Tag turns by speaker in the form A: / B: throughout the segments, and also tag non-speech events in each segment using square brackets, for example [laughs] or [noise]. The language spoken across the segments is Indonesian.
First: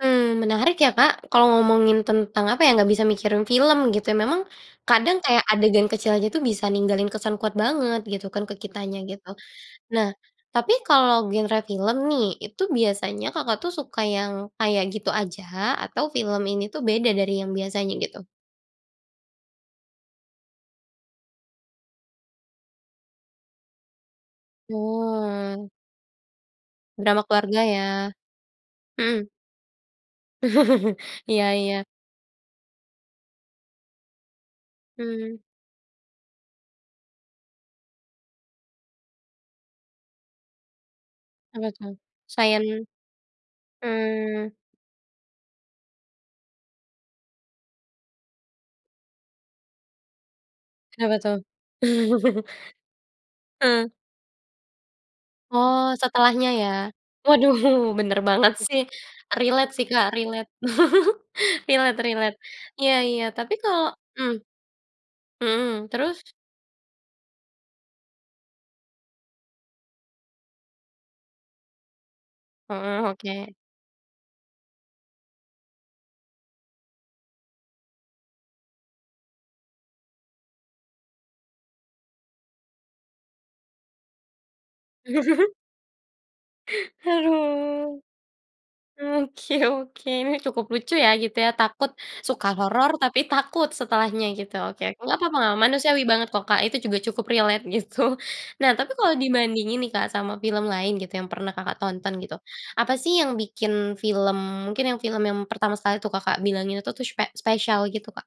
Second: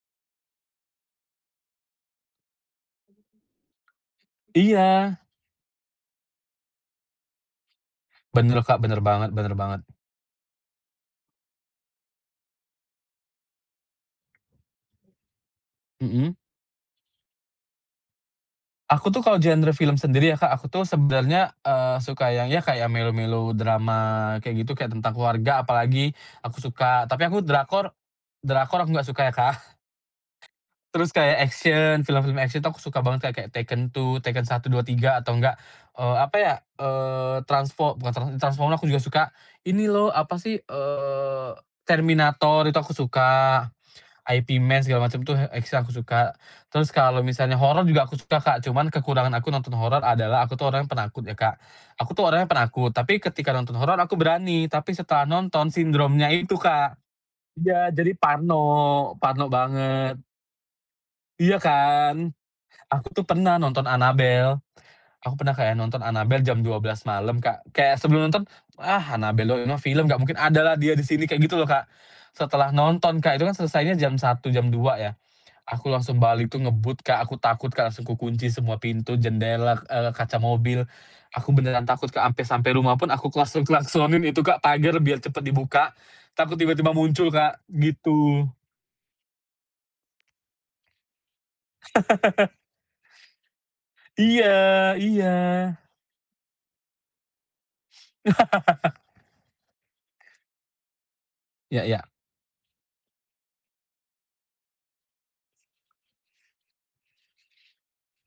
A: Mmm, menarik ya Kak kalau ngomongin tentang apa ya, nggak bisa mikirin film gitu ya memang
B: Iya.
A: kadang kayak adegan kecil aja tuh bisa ninggalin kesan kuat banget gitu kan ke
B: Bener, Kak,
A: kitanya
B: bener
A: gitu.
B: banget bener banget.
A: Nah tapi kalau genre film nih itu biasanya Kakak tuh suka yang kayak gitu aja atau
B: Mhm.
A: film ini tuh beda dari yang biasanya gitu?
B: Aku tuh kalo genre film sendiri ya, Kak, aku tuh sebenernya, eee, suka yang ya, kayak melo melodrama kayak gitu, kayak tentang keluarga
A: Oh.
B: apalagi, aku suka,
A: Drama
B: tapi aku
A: keluarga, ya.
B: drakor drakor aku gak suka
A: Mhm.
B: ya, Kak.
A: [chuckles]
B: Terus kayak,
A: Iya iya.
B: action, film-film action tuh aku suka banget kayak Tekken 2, Tekken 1, 2, 3 atau
A: Hmm.
B: enggak, eee, apa ya, eee, transfo bukan transfo Transformers aku juga suka. Ini loh, apa sih, eee,
A: Apa tuh? Sains
B: Terminator itu aku suka.
A: Mmm.
B: Ip Man, segala macem tuh, X-men aku suka. Terus kalo misalnya horor juga aku suka, Kak, cuman kekurangan aku nonton horor adalah aku tuh orangnya
A: Kenapa,
B: penakut ya,
A: tuh?
B: Kak. Aku tuh orangnya penakut, tapi
A: [chuckles]
B: ketika nonton
A: Heeh.
B: horor aku berani, tapi setelah nonton
A: Oh,
B: sindromnya
A: setelahnya,
B: itu
A: ya?
B: Kak,
A: Waduh,
B: iya, jadi
A: bener banget
B: parno,
A: sih,
B: parno
A: relate sih, Kak,
B: banget.
A: relate. [chuckles]
B: Iya,
A: Relate
B: kan.
A: relate, iya
B: Aku tuh
A: iya, tapi
B: pernah
A: kalau
B: nonton
A: mmm,
B: Annabelle. Aku pernah kayak
A: mhm,
B: nonton
A: terus?
B: Annabelle jam 12:00 malam, Kak, kayak sebelum nonton, "Ah, Annabelle doang, ini mah film nggak mungkin ada lah dia di sini", kayak gitu loh, Kak. Setelah
A: Heeh,
B: nonton, Kak, itu
A: oke.
B: kan selesainya jam 01:00, jam 02:00, ya. Aku langsung balik tuh ngebut, Kak, aku takut, Kak, langsung ku kunci semua pintu, jendela, eee, kaca mobil, aku beneran takut, Kak, ampe sampai rumah pun aku klakson-klasonin itu, Kak, pagar biar cepet
A: [chuckles]
B: dibuka, takut tiba tiba muncul, Kak,
A: Haduh.
B: gitu.
A: Oke oke. Nih, cukup lucu ya gitu ya, takut, suka
B: [laughs]
A: horor, tapi takut setelahnya gitu, oke.
B: Iya
A: Nggak
B: iya
A: papa nga manusiawi banget kok, Kak, itu juga cukup relate, gitu. Nah, tapi
B: [laughs]
A: kalau dibandingin nih, Kak, sama film lain gitu yang pernah Kakak
B: Ya ya.
A: tonton gitu, apa sih yang bikin film mungkin yang film yang pertama sekali tuh Kakak bilang itu tuh spe spesial, gitu, Kak?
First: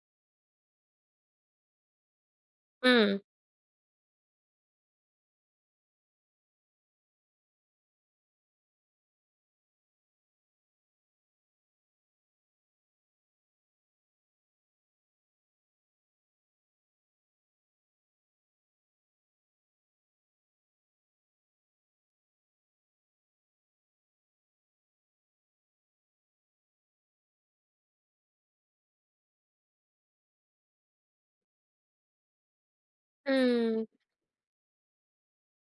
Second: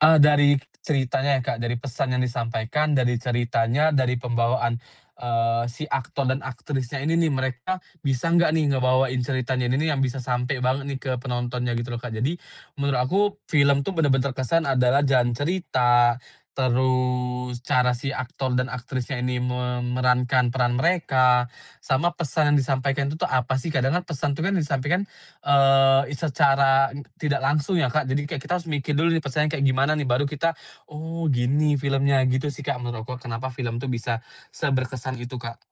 B: Ah, dari ceritanya ya, Kak, dari pesan yang di sampaikan, dari
A: Mmm.
B: ceritanya, dari pembawaan, eee, si aktor dan aktrisnya ini nih, mereka bisa nggak nih ngebawain ceritanya ini nih yang bisa sampe banget nih ke penontonnya, gitu loh, Kak. Jadi menurut aku, film tuh bener-bener kesan adalah jalan cerita, terus cara si aktor dan aktrisnya ini memerankan peran mereka, sama pesan yang disampaikan itu tuh apa sih, kadang kan pesan tuh kan yang disampaikan, eee, i secara, eee, tidak langsung, ya, Kak, jadi kayak kita harus mikir dulu, nih pesan kayak gimana nih, baru kita, "Oh, gini filmnya", gitu sih, Kak, menurutku kenapa film
A: Mmm.
B: tuh bisa seberkesan itu, Kak.